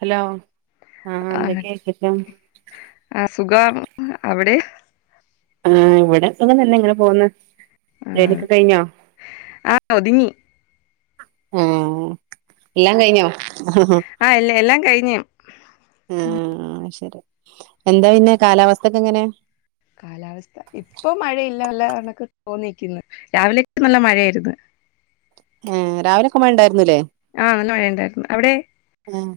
Hello ആഹ് എന്തൊക്കെയാ വിശേഷം? ആഹ് സുഖാണ്. അവിടെ? ആഹ് ഇവിടെ സുഖം തന്നെ ഇങ്ങനെ പോവുന്ന്. ആഹ് ജോലിയൊക്കെ കഴിഞ്ഞോ? ആഹ് ഒതുങ്ങി ആഹ് എല്ലാം കഴിഞ്ഞോ? ആ എല്ല എല്ലാം കഴിഞ്ഞു. ഉം ആ ശരി. എന്താ പിന്നെ കാലാവസ്ഥക്കെ എങ്ങനെ. കാലാവസ്ഥ ഇപ്പൊ മഴയില്ല നല്ല കണക്ക് തോന്നിക്കുന്നു രാവിലക്ക നല്ല മഴ ആയിരുന്നു. ഏഹ് രാവിലെക്കെ മഴ ഇണ്ടായിരുന്നു ല്ലേ? ആഹ് നല്ല മഴയുണ്ടായിരുന്നു അവിടെ ആഹ്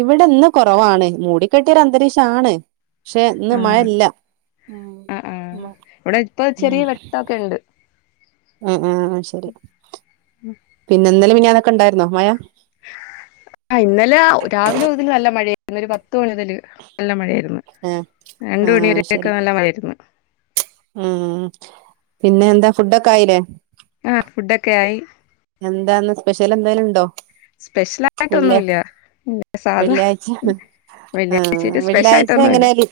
ഇവിടെ ഇന്ന് കൊറവാണ് മൂടിക്കെട്ടിയ ഒരു അരന്തരീക്ഷാണ്. പക്ഷെ ഇന്ന് മഴ ആഹ് ഇല്ല ഉം. ഒക്കെ ഇണ്ട്. അഹ് ആഹ് ശെരി പിന്നെ ഇന്നലേം മിനിഞാന്ന് ഒക്കെ ഇണ്ടായിരുന്നോ മയ? ആഹ് ഇന്നലെ രാവിലെ മുതല് നല്ല മഴ ആയിരുന്നു ഒരു പത്ത് മണി മുതല് നല്ല മഴ ആയിരുന്നു. ആഹ് രണ്ടു മണി ആഹ് വരെ ശരി ഒക്കെക്ക നല്ല മഴായിരുന്നു. ഉം പിന്നെ എന്താ ഫുഡൊക്കെ ആയിലേ? ആഹ് ഫുഡൊക്കെ ആയി. എന്താന്ന് സ്പെഷ്യല് എന്തേലുണ്ടോ? സ്പെഷ്യലായിട്ട് ഒന്നും ഇല്ല സാധാ വെള്ളിയാഴ്ച ആഹ് വെള്ളിയാഴ്ചായിട്ട് വെള്ളിയാഴ്ച സ്പെഷ്യലായിട്ടൊന്നുല്ല എങ്ങനെ ലീ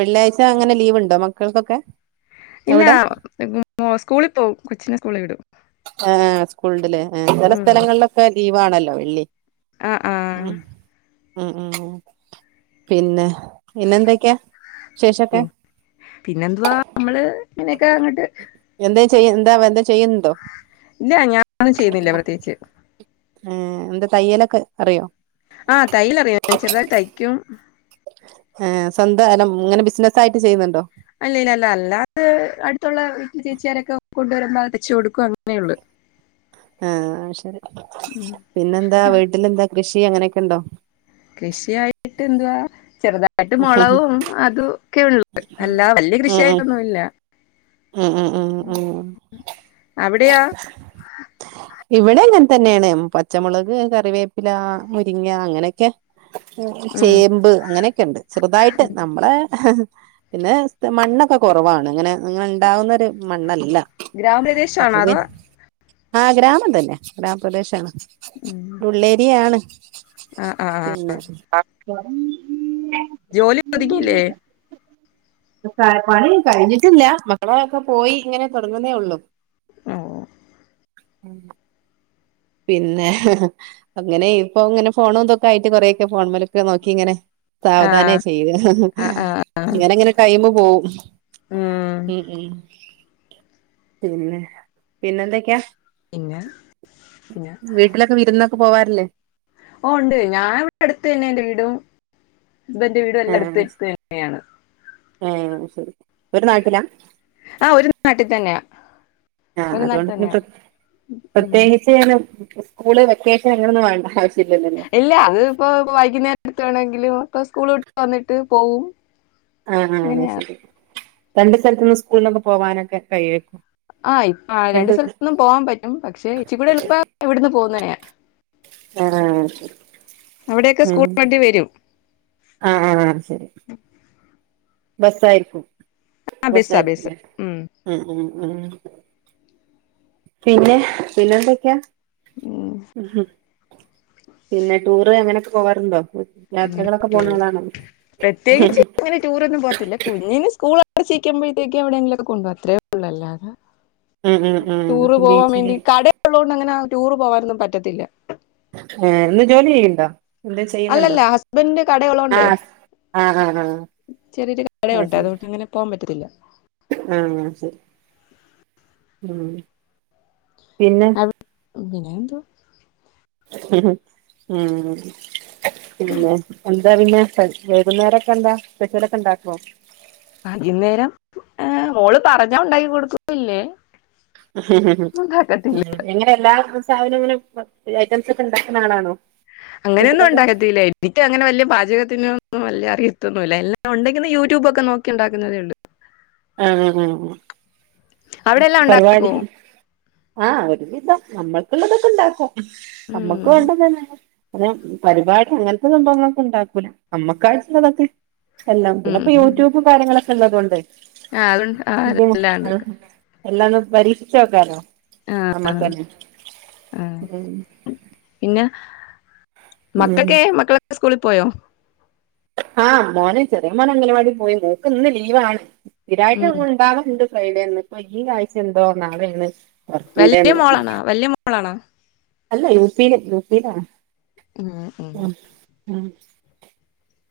വെള്ളിയാഴ്ച എങ്ങനെ ലീവ്ണ്ടോ മക്കൾക്ക്‌ ഒക്കെ? ഇല്ല ഇപോ മോ സ്കൂളി പോവും കൊച്ചിനെ സ്കൂളി വിടും. ആഹ് സ്കൂള് ഇണ്ട് ലെ ചെല ഉം സ്ഥലങ്ങളിലൊക്കെ ലീവാണല്ലോ വെള്ളി. ആഹ് ആഹ്. ഉം ഉം ഉം ഉം. പിന്നെ പിന്നെ എന്തൊക്കെയ പി വിശേഷൊക്കെ? പിന്നെന്തുവാ നമ്മള് ഇങ്ങനൊക്കെ അങ്ങട്ട് എന്തേം ചെയ്യ എന്താ എന്തെം ചെയ്യണിണ്ടോ? ഇല്ല ഞാനൊന്നും ചെയ്യുന്നില്ല പ്രത്യേകിച്ച്. ഏഹ് എന്ത തയ്യലൊക്കെ അറിയോ? ആഹ് തയ്യലറിയ ചെറുതായി തയ്ക്ക്യും. ഏഹ് സ്വന്തം അല്ല ഇങ്ങനെ ബിസിനസ്സ് ആയിട്ട് ചെയ്യ്ന്നിണ്ടോ? അല്ല ഇല്ല അല്ല അല്ലാതെ അടുത്തുള്ള വീട്ടിൽ ചേച്ചിയാരൊക്കെ കൊണ്ടുവരുമ്പോ അടിച്ച് കൊടുക്കും അങ്ങനെയുള്ളു. ആഹ് അഹ് ശെരി ഉം പിന്നെന്താ ആ, വീട്ടിലെന്താ കൃഷി അങ്ങനെക്കെണ്ടോ? കൃഷിയായിട്ട് എന്തുവാ ചെറുതായിട്ട് മൊളകും അതു ക്കെയുള്ളത് ഉം അല്ലാ വല്യ ഉം കൃഷിയായിട്ടൊന്നുല്ല. ഉം ഉം. ഉം അവിടെയാ? ഇവിടെ ഇങ്ങൻ തന്നെ ആണ് പച്ചമുളക്, കറിവേപ്പില, മുരിങ്ങ അങ്ങനെക്കെ ഉം ചേമ്പ് അങ്ങനോക്കെ ഇണ്ട് ചെറുതായിട്ട് നമ്മളെ പിന്നെ സ് ത്ത മണ്ണൊക്കെ കൊറവാണ് ഇങ്ങനെ അങ്ങനെ ഇണ്ടാവുന്നൊരു മണ്ണല്ല അപ്പൊ ഗ്രാമപ്രദേശാണോ പി അതോ ആഹ് ഗ്രാമം തന്നെ ഗ്രാമപ്രദേശാണ് ഉം ഉള്ളേരിയാണ്. ആഹ് ആഹ് ആഹ് പിന്നെ [inaudible] ജോലി തുടങ്ങീല്ലേ? പണി കഴിഞ്ഞിട്ടില്ല മകളൊക്കെ പോയി ഇങ്ങനെ തൊടങ്ങുന്നേ ഉള്ളു. ഓഹ് ഓഹ് [unintelligible] പിന്നെ അങ്ങനെ ഇപ്പൊങ്ങനെ ഫോണും ഇതൊക്കായിട്ട് കൊറെക്കെ ഫോൺ മലൊക്കെ നോക്കിങ്ങനെ- സാവധാനേ ആഹ് ചെയ്ക ആഹ് ആഹ് ഇങ്ങനങ്ങനെ- ടൈമ് പോവും ഉം ഉം പിന്നെ പിന്നെന്തോക്കെയാ പിന്നെ പിന്നെ വീട്ടിലൊക്കെ വിരുന്നൊക്കെ പോവാറില്ലേ? ഓഹ് ഉണ്ട് ഞാവിടെ അടുത്തെന്നെന്റെ വീടും ഹസ്ബൻന്റെ വീടും എല്ലാം ആഹ് അടുത്തെടുത്തന്നെയാണ്. ഏഹ് ശരി ഒരു നാട്ടിലാ ആഹ് ഒരു നാട്ടി തന്നെയാ ആഹ് ഒരു നാട്ടിൽ അതുകൊണ്ട് പിന്നെ തന്നെയാ പ്ര ഉം. പ്രത്യേകി ച്ചേനും സ്കൂള് വെക്കേഷന് അങ്ങനൊന്നും വേണ്ട ആവശ്യല്ലല്ലോ ഇല്ല അത്പ്പോ വൈകുന്നേരത്തേണെങ്കിലും ഇപ്പൊ സ്കൂള് വിട്ട് വന്നിട്ട് പോവും ആഹ് അത് അങ്ങനെയാ ശരി രണ്ട് സ്ഥലത്ത്ന്ന് സ്കൂളിനൊക്കെ പോവാനൊക്കെ കഴിയുവായിരിക്കും ആഹ് ഇപ്പ രണ്ടു സ്ഥലത്തൊന്നും പോവാൻ പറ്റും പക്ഷെ ഇച്ചി കൂടി എളുപ്പം എവിടുന്ന് പോകുന്നയാ ആഹ് ശരി അവിടെയൊക്കെ ഉം സ്കൂൾ വണ്ടി വരും ആഹ് ആഹ് ശരി ബസ്സ് ആയിരിക്കും ആ ബസ്സ് ബസ്സാ ബസ് ആയിരിക്കുംല്ലേ ഉം ഉം ഉം പിന്നെ പിന്നെന്തൊക്കെയാ ഉം ഉം പിന്നെ ടൂറ് അങ്ങനെയൊക്കെ പോവാറുണ്ടോ അങ്ങനെ യാത്രകളൊക്കെ ടൂർ പോണ ആള് ആണോ ടൂർ ഒന്നും പോത്തില്ല കുഞ്ഞിന് സ്കൂൾ അടച്ചു നിക്കുമ്പോഴേക്കും എവിടെ എങ്കിലും ഒക്കെ കൊണ്ട്പോകും അത്രേ ഉള്ളൂ അല്ലാതെ - ഉം ഉം ഉം അപ്പം ബീച്ചിലെ- ഉള്ളതുകൊണ്ട് അങ്ങനെ ടൂർ പോവാനൊന്നും പറ്റത്തില്ല ഏ ഇന്ന് ജോലി ചെയ്യ്യുണ്ടോ എന്തേ ചെയ്യുന്നുണ്ടോ അല്ലല്ല ഹസ്ബൻഡിന്റെ കടയുള്ളോണ്ടേ ആഹ് ആഹ് ആഹ് ചെറിയൊരു അത് കടയുണ്ട് ശരി അതുകൊണ്ട് അങ്ങനെ പോകാൻ പറ്റത്തില്ല ആഹ് ശരി ഉം പിന്നെ- ഉം പിന്നെ എന്തുവാ ഉം ഹം ഉം [unintelligible] പിന്നെ എന്താ പിന്നെ വൈകുന്നേരം ഒക്കെ എന്താ സ്പെഷ്യലൊക്കെ ഇണ്ടാക്കോ വൈകുന്നേരം മോള് പറഞ്ഞ ഒണ്ടാക്കി കൊടുക്കും ഇല്ലേ ഉം ഉം എങ്ങനെ എല്ലാ [unintelligible] സാധനം അങ്ങനെ ഐറ്റംസ് ഒക്കെണ്ടാക്കണ ആളാണോ അങ്ങനെ ഒന്നും വീട്ടിലൊക്കെ ഉണ്ടാക്കത്തില്ലേ എനിക്ക് അങ്ങനെ വലിയ പാചകത്തിനൊന്നും വലിയ അറിയത്തൊന്നും ഇല്ലാം ഉണ്ടെങ്കിൽ യൂട്യൂബ് ഒക്കെ നോക്കി ഉണ്ടാക്കുന്നതെയുള്ളു ആഹ് ആഹ് ആഹ് എന്താ അവിടെ എല്ലാം പരിപാടി ഉണ്ടാക്കുവോ ആഹ് ഒരു വിധം നമ്മൾക്കുള്ളതൊക്കെണ്ടാക്കും നമ്മക്ക് ഉം വെണ്ടതന്നെ അങ്ങനെ പരിപാടി അങ്ങനത്തെ സംഭവങ്ങളൊക്കെ ഇണ്ടാക്കൂല നമ്മക്കായി ചിലതൊക്കെ എല്ലാം പിന്നെ ഉം ഇപ്പൊ ഉം യൂട്യൂബ് കാര്യങ്ങളൊക്കെയുള്ളതു കൊണ്ടേ ആ അതുണ്ട് ആ എല്ലാം ഉണ്ടാക്കും എല്ലാം ഒന്ന് പരീക്ഷിച്ച് നോക്കാലോ ആഹ് ആഹ് നമ്മക്കന്നെ ആഹ് ഉം പിന്നെ - ഉം മക്കക്കെ മക്കളൊക്കെ സ്കൂളിൽ പോയോ ആഹ് മോനെ ചെറിയ മോന് അംഗനവാടി പോയി ഇല്ലേ ഇപ്പൊ ഇന്ന് ലീവാണ് സ്ഥിരായിട്ട് ഉം ഇവിടെ ഉണ്ടാവാറുണ്ട് ഫ്രൈഡേന്ന് ഇപ്പൊ ഈ ആഴ്ച ഇണ്ടോ നാളെന്ന് വെല്ല്യ മോളാണോ വെല്ല്യ മോളാണോ അല്ല യുപിയില് യുപിയിലാണ് ഉം ഉം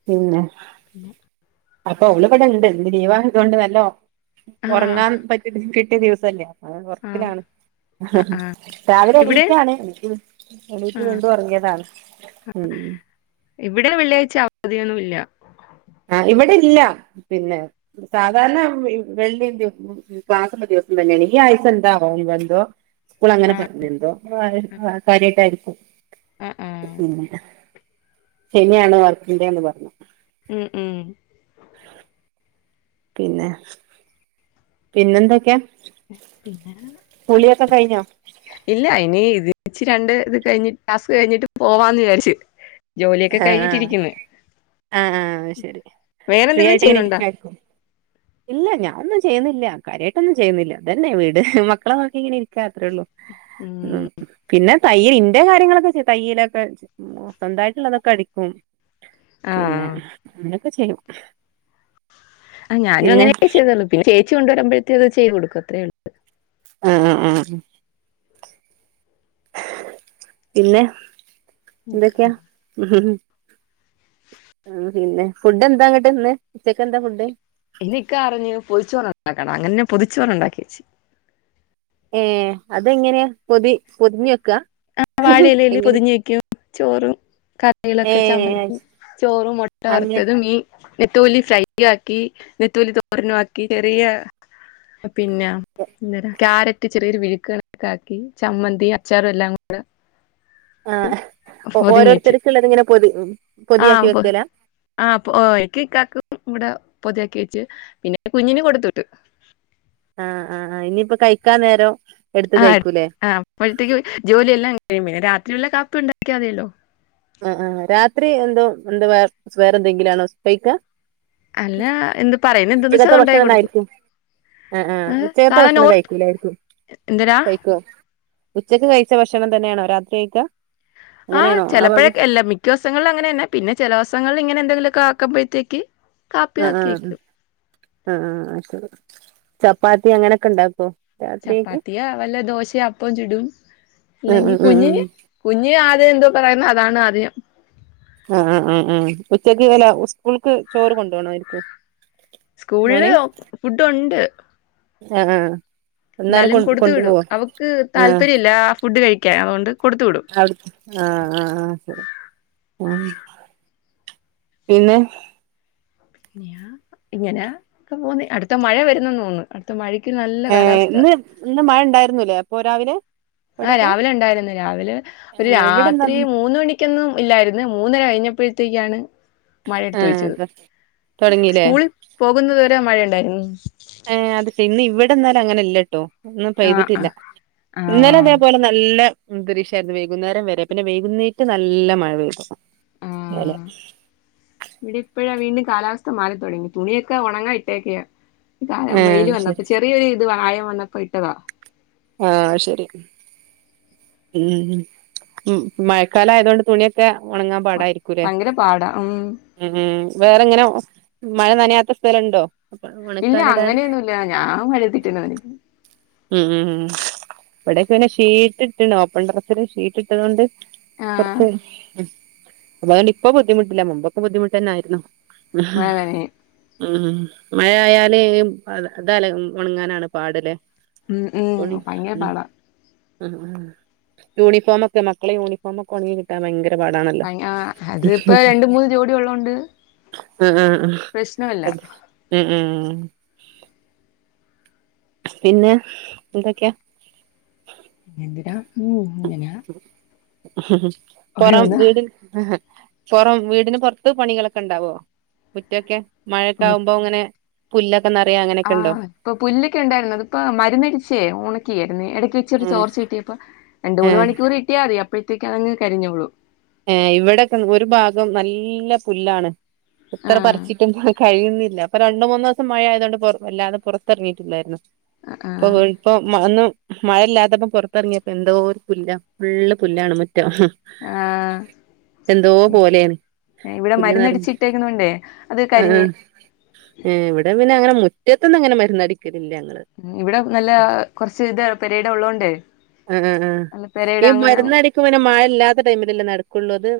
പിന്നെ പിന്നെ അപ്പൊ അവള് ഇവടുണ്ട് ഇന്ന് ലീവായതോണ്ട് നല്ലോ ആഹ് ഉറങ്ങാൻ പറ്റിയ കിട്ടിയ ദിവസല്ലേ അവള് ആഹ് ഒറക്കില്ലാണ് അ രാവിലെ ഇവിടെ എണീറ്റതാണ് എന്നിട്ട് ആഹ് വീണ്ടും ഒറങ്ങിയതാണ് ഉം ഇവിടെ വെള്ളിയാഴ്ച അവധിയൊന്നൂല്ല ആഹ് ഇവിടെ ഇല്ല പിന്നെ സാധാരണ വെള്ളി ക്ലാസ്സൊ‌ള്ള ദിവസം തന്നെയാണ് ഈ ആഴ്ച എന്താവോ എന്തോ സ്കൂൾ അങ്ങനെ പറഞ്ഞെന്തോ കാര്യായിട്ടായിയിരിക്കും ആഹ് ആഹ് [unintelligible] ശെനിയാണ് വർക്കിംഗ് ഡേ എന്ന് പറഞ്ഞു ഉം ഉം [unintelligible] പിന്നെ പിന്നെന്തൊക്കെയാ പിന്നെ കുളിയൊക്കെ കൈയിഞ്ഞോ ഇല്ല ഇനി ഇതിച്ച് രണ്ട് ഇത് കഴിഞ്ഞിട്ട് ടാസ്ക് കഴിഞ്ഞിട്ട് പോവാന്ന് വിചാരിച്ചു ജോലിയൊക്കെ ആ കഴിഞ്ഞിട്ടിരിക്കുന്നു ആ ആ ശരി വേറെ ഫ്രീ എന്തെങ്കിലും ആയിട്ട് ഇങ്ങനെ ചെയ്യുന്നുണ്ടോ ഇരിക്കായിരിക്കും ഇല്ല ഞാനൊന്നും ചെയ്യുന്നില്ല കാര്യായിട്ടൊന്നും ചെയ്യുന്നില്ല ഇതന്നേ വീട് മക്കളെനോക്കി ഇങ്ങനെ ഇരി ക്കുക അത്രേയുള്ളൂ ഉം പിന്നെ തയ്യലിന്റെ കാര്യങ്ങളൊക്കെ ചെയ്യും തയ്യലൊക്കെ സ്വന്തായിട്ടുള്ളതൊക്കെ അടിക്കും പിന്നെ ആഹ് അങ്ങനൊക്കെചെയ്യും ആഹ് ഞാനും അങ്ങനൊക്ക ചെയ്തോളൂ പിന്നെ ചേച്ചികൊണ്ട് വരുമ്പഴത്തേനത് ചെയ്ത്കൊടുക്കും അത്രേയുള്ളൂ ആഹ് ആഹ് ആഹ് പിന്നെ എന്തൊക്കെയാ ആഹ് പിന്നെ ഫുഡന്താങ്ങട്ടിന്ന് ഉച്ചക്ക് എന്താഫുഡ് ഇന്ന് ഇക്കാ പറഞ്ഞ് പൊതിച്ചോറുണ്ടാക്കണം അങ്ങനെ ഞാൻ പൊതുച്ചോറുണ്ടാക്കിവെച്ച് ഏഹ് അതെങ്ങനെയാ പൊതി പൊതിഞ്ഞ് വെക്കാ ആഹ് വാഴയിലേല് എങ്ങനെ പൊതിഞ്ഞ് വെക്കും ചോറും ക ഏ ളൊക്കെ ചമ്മന്തി ചോറും അങ്ങെ മൊട്ടവറത്തതും മീ നെത്തോലി ഫ്രൈയാക്കി നെത്തോലി തോരനുംആക്കി ചെറിയ പിന്നെ ഇന്നതാ ക്യാരറ്റ് ചെറിയൊരു മെഴുക്കൊക്കെ ആക്കി ചമ്മന്തി അച്ചാറുഎല്ലാം കൂ [unintelligible] ആഹ് ഓ ഓരോരുത്തര്ക്കുള്ളതിങ്ങനെ പൊതി പൊതിയാക്കിവെക്കുവേല ഇഹ് പൊ എനിക്കും ഇക്കാക്കും ഇവടെ പൊതിയാക്കിവെച്ച് പിന്നെ കുഞ്ഞിന് കൊടുത്ത് വിട്ട് ആഹ് ആഹ് ആഹ് ഇനിയിപ്പം കഴിക്കാൻനേരം ആഹ് എട് ആഹ് അപ്പോഴ്‌ത്തേക്കും ജോലിയെല്ലാം കഴിയും പിന്നെരാത്രിയുള്ള കാപ്പി ഉണ്ടാക്കിയാമതിയല്ലോ ആഹ് ആഹ് രാത്രി എന്തോ എന്തുവാ വേറെ എന്തെങ്കിലാണോ കയ്ക്കാ അല്ല എന്ത് പറയുന്ന എന്തെന്ന് വെച്ചാ ഉച്ചക്കത്തെ അത് ഉണ്ടാക്കി ഭക്ഷണന്നെ കൊടുക്കും ആയിരിക്കും ആഹ് ആഹ് ഏഹ് ഉച്ചക്കത്തെ സാധാരണ ഭക്ഷണം ഓർ കഴിക്കൂലായിരിക്കും എന്തരാ കഴിക്കോ ഉച്ചക്ക്കഴിച്ച ഭക്ഷണം തന്നെയാണോ രാത്രികഴിക്കാ അങ്ങനെയാണോ ആഹ് ബാഗ് എല്ലാ മിക്കദിവസങ്ങളിലും അങ്ങനന്നേ പിന്നെ ചെലോസങ്ങളിൽ ഇങ്ങനെ എന്തെങ്കിലൊക്കെ ആക്കുമ്പോഴ്‌ത്തേക്ക് ആഹ് ആഹ് ആ ചപ്പാത്തി അങ്ങനെയൊക്കെ ഉണ്ടാക്കോ രാത്രിയക്ക് ചപ്പാത്തിയോ വല്ല ദോശേ അപ്പവും ചുടും ഉം ഉം അല്ലെങ്കി ഉം കുഞ്ഞിന് ഉം കുഞ്ഞിന് ആദ്യം എന്തോ പറയുന്നു അതാണ് ആദ്യം ആ ആ ആ ആ ഉച്ചക്ക് വെല്ല ഉസ്കൂൾക്ക് ചോറ് കൊണ്ടോവണായിര്ക്കും സ്കൂൾള് ഫുഡ് ഉണ്ട് ആഹ് ന്നാലും കൊടുത്തുവിടും അവക്ക് ആ താല്പര്യയില്ലാ ആ ഫുഡ് കഴിക്കാൻ അതുകൊണ്ട് കൊടുത്ത് വിടും അവ്ട് ആ ആ ആ ശരി ആ പിന്നെ ഞ്യാ ഇങ്ങനാ ക്കെ പോന്ന് അട്ത്ത മഴ വരുന്നന്ന് തോന്ന് ത്ത മഴയ്ക്ക് നല്ല ഏ കാലാവസ്ഥ ഇന്ന് ഇന്ന് മഴ ഇണ്ടായിരുന്നു ലേ അപ്പോ രാവിലെ ആ അവിടൊക്കെ രാവിലെ ഇണ്ടായിരുന്നു രാവിലെ ഒരു ആ ഇവിടെന്താ രാത്രി മൂന്ന്മണി ക്ക്യന്നും ഇല്ലായിര്ന്ന് മൂന്ന് കഴിഞ്ഞപ്പഴത്തേക്കാണ് മഴ ആ ട്ത്ത് വെച്ചത് തുടങ്ങില്ലേ സ്കൂൾ പോകുന്നത് വരെ ആ മഴയുണ്ടായിരുന്നു ഏ അത് ശെ ഇന്ന് ഇവടെന്നാലഅങ്ങനെ ല്ല്യട്ടോ ഇന്ന് ആഹ് പെയ്തിട്ടില്ല ഇന്നലെ ആഹ് തേപോലെ നല്ല അന്തരീക്ഷായിരുന്നു വൈകുന്നേരംവരെ പിന്നെ വൈകുന്നേറ്റ് നല്ല മഴപെയ്തു ഇന്നലെ ഇവിടിപ്പഴാ വീണ്ടും കാലാവസ്ഥ മാറിത്തൊടങ്ങി തുണിയൊക്കെ ഒണങ്ങാ ഇട്ടേക്കയാ [unintelligible] ആഹ് വെയില് ശരി വന്നപ്പം ചെറിയൊരു ഇത് വായം വന്നപ്പോ ഇട്ടതാ ആ ശരി ഉം ഉം മഴക്കാലായതോണ്ട് തുണിക് ക്കെ ഒണങ്ങാം പാടായിരിക്കു ലേ ഭയങ്കര പാടാ ഉം ഉം ഉം വേറെങ്ങനെ മഴ നനയാത്ത സ്ഥലണ്ടോ അപ്പൊ ഇല്ല ഉണക്കാനിടാൻ അങ്ങനെയൊന്നുംല്ല ഞാമഴയത്തിട്ടന്നേ നനക്കുന്നേ ഉം ഉം ഉം ഇവടൊക്ക പിന്നെ ഷീറ്റ് ഇട്ട്ണ്‌ ഓപ്പൺടെറസില് ഷീറ്റ് ഇട്ടത്കൊണ്ട് ആഹ് കൊർച്ച് ഉം അതോണ്ട് ഇപ്പൊ ബുദ്ധിമുട്ടില്ല മുമ്പക്കെ ബുദ്ധിമുട്ടന്നെ ആയിരുന്നു മഴ [unintelligible] നനയും ഉം മഴ ആയാല് അതല്ല ഉണങ്ങാനാണ് പാട് ലേ ഉം ഉം തുണി ഭയങ്കര ഉം പാടാ ആ യൂണിഫോമൊക്കെ മക്കളെ യൂണിഫോമ് ഒക്കെ ഒൺങ്ങിക് കിട്ടാൻ ഭയങ്കര പാടാണല്ലോ അത് ഇപ്പ രണ്ട് മൂന്ന് ജോടി ഉള്ളോണ്ട് ആ ആ പ്രശ്നമില്ല അതെ ഉം ഉം ഉം പിന്നെ എന്തൊക്കെയാ എന്തിരാ ഉം ഇങ്ങനെയാ പൊറം വീട് പൊറം വീട്ന് പൊർത്ത് പണികളൊക്കെണ്ടാവോ മുറ്റൊക്കെ മഴണ്ടാകുമ്പോ ഇങ്ങനെ പുല്ലൊക്കെ നറയ അങ്ങനെയൊക്കെ ഉണ്ടോ ആഹ് ഇപ്പൊ പുല്ലൊക്കെ ഉണ്ടായിരുന്നു അത് ഇപ്പൊ മരുന്നടിച്ചേ ഉണക്കിയിരുന്നു എടയ്ക്ക് വെച്ചൊരു ഉം ചോർച്ച കിട്ടിയ പ്പൊ രണ്ട് മൂന്ന് ഏഹ് മണിക്കൂറ് കിട്ടിയാ മതി അപ്പോഴത്തേക്ക്‌ അതാങ്ങ് കരിഞ്ഞോളും ഏ ഇവിടൊക്കെ ഒരു ഭാഗം നല്ല പുല്ലാണ് എത്ര ആഹ് പർച്ചിട്ടും കഴിയുന്നില്ല അപ്പൊ രണ്ട്മൂന്നു ദിവസം മഴ ആയതുകൊണ്ട് വല്ലാതെ പുറത്തിറങ്ങിയിട്ടില്ലായിരുന്നു അപ്പൊ ആഹ് ഇപ്പൊ ഒന്നും മഴയില്ലാത്തപ്പ പുറത്തിറങ്ങിയപ്പ എന്തോ ഒരു പുല് ഫുള്ള് പുല്ലാണ് മുറ്റം ആഹ് എന്തോ പോലെയാണ് ഇവ്ടെ പുല്ല് മരന്ന് അടിച്ച് നിറഞ്ഞ് ഇട്ടേക്കുന്ന കൊണ്ടേ അത് കരിഞ്ഞ് ഏ ഇവ്ടെ പിന്നെ അങ്ങനെ മുറ്റത്തൊന്നും അങ്ങനെ മരുന്നടിക്കലില്ല ഞങ്ങള് ഇവ്ടെ നല്ല കൊർച്ച് ഇത് പെരീടം ഉള്ളതൊണ്ടയ് ആ ആ ആ ഈ മരുന്നടിക്കുംമ്പൊ പിന്നെ മഴ ഇല്ലാത്ത ടൈമിലല്ലേ നടക്കൊള്ളൂ അത്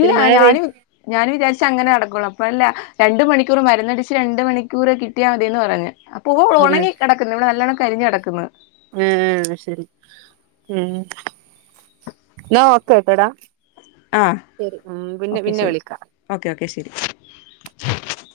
പിന്നെ മഴ പെയ് ഞാന് ഞാനും വിചാരിച്ച് അങ്ങനെ നടക്കുള്ളൂ അപ്പഴല്ലാ രണ്ടു മണിക്കൂർ മരുന്നടിച്ച് രണ്ട് മണിക്കൂറ് കിട്ടിയാ മതിയെന്ന് പറഞ്ഞ് പൂവ്കള് ആഹ് ഒണങ്ങി കെടക്കുന്ന് ഇവിടെ നല്ലോണ്ണം കരിഞ്ഞ് കെടക്ക്ന്ന് ഏഹ് അയ് ശെരി ഏഹ് ഓക്കേട്ടോടാ ആഹ് ഓക്കെ ശെരി വിളിക്കാം ഓക്കെ ഓക്കെ ശെരി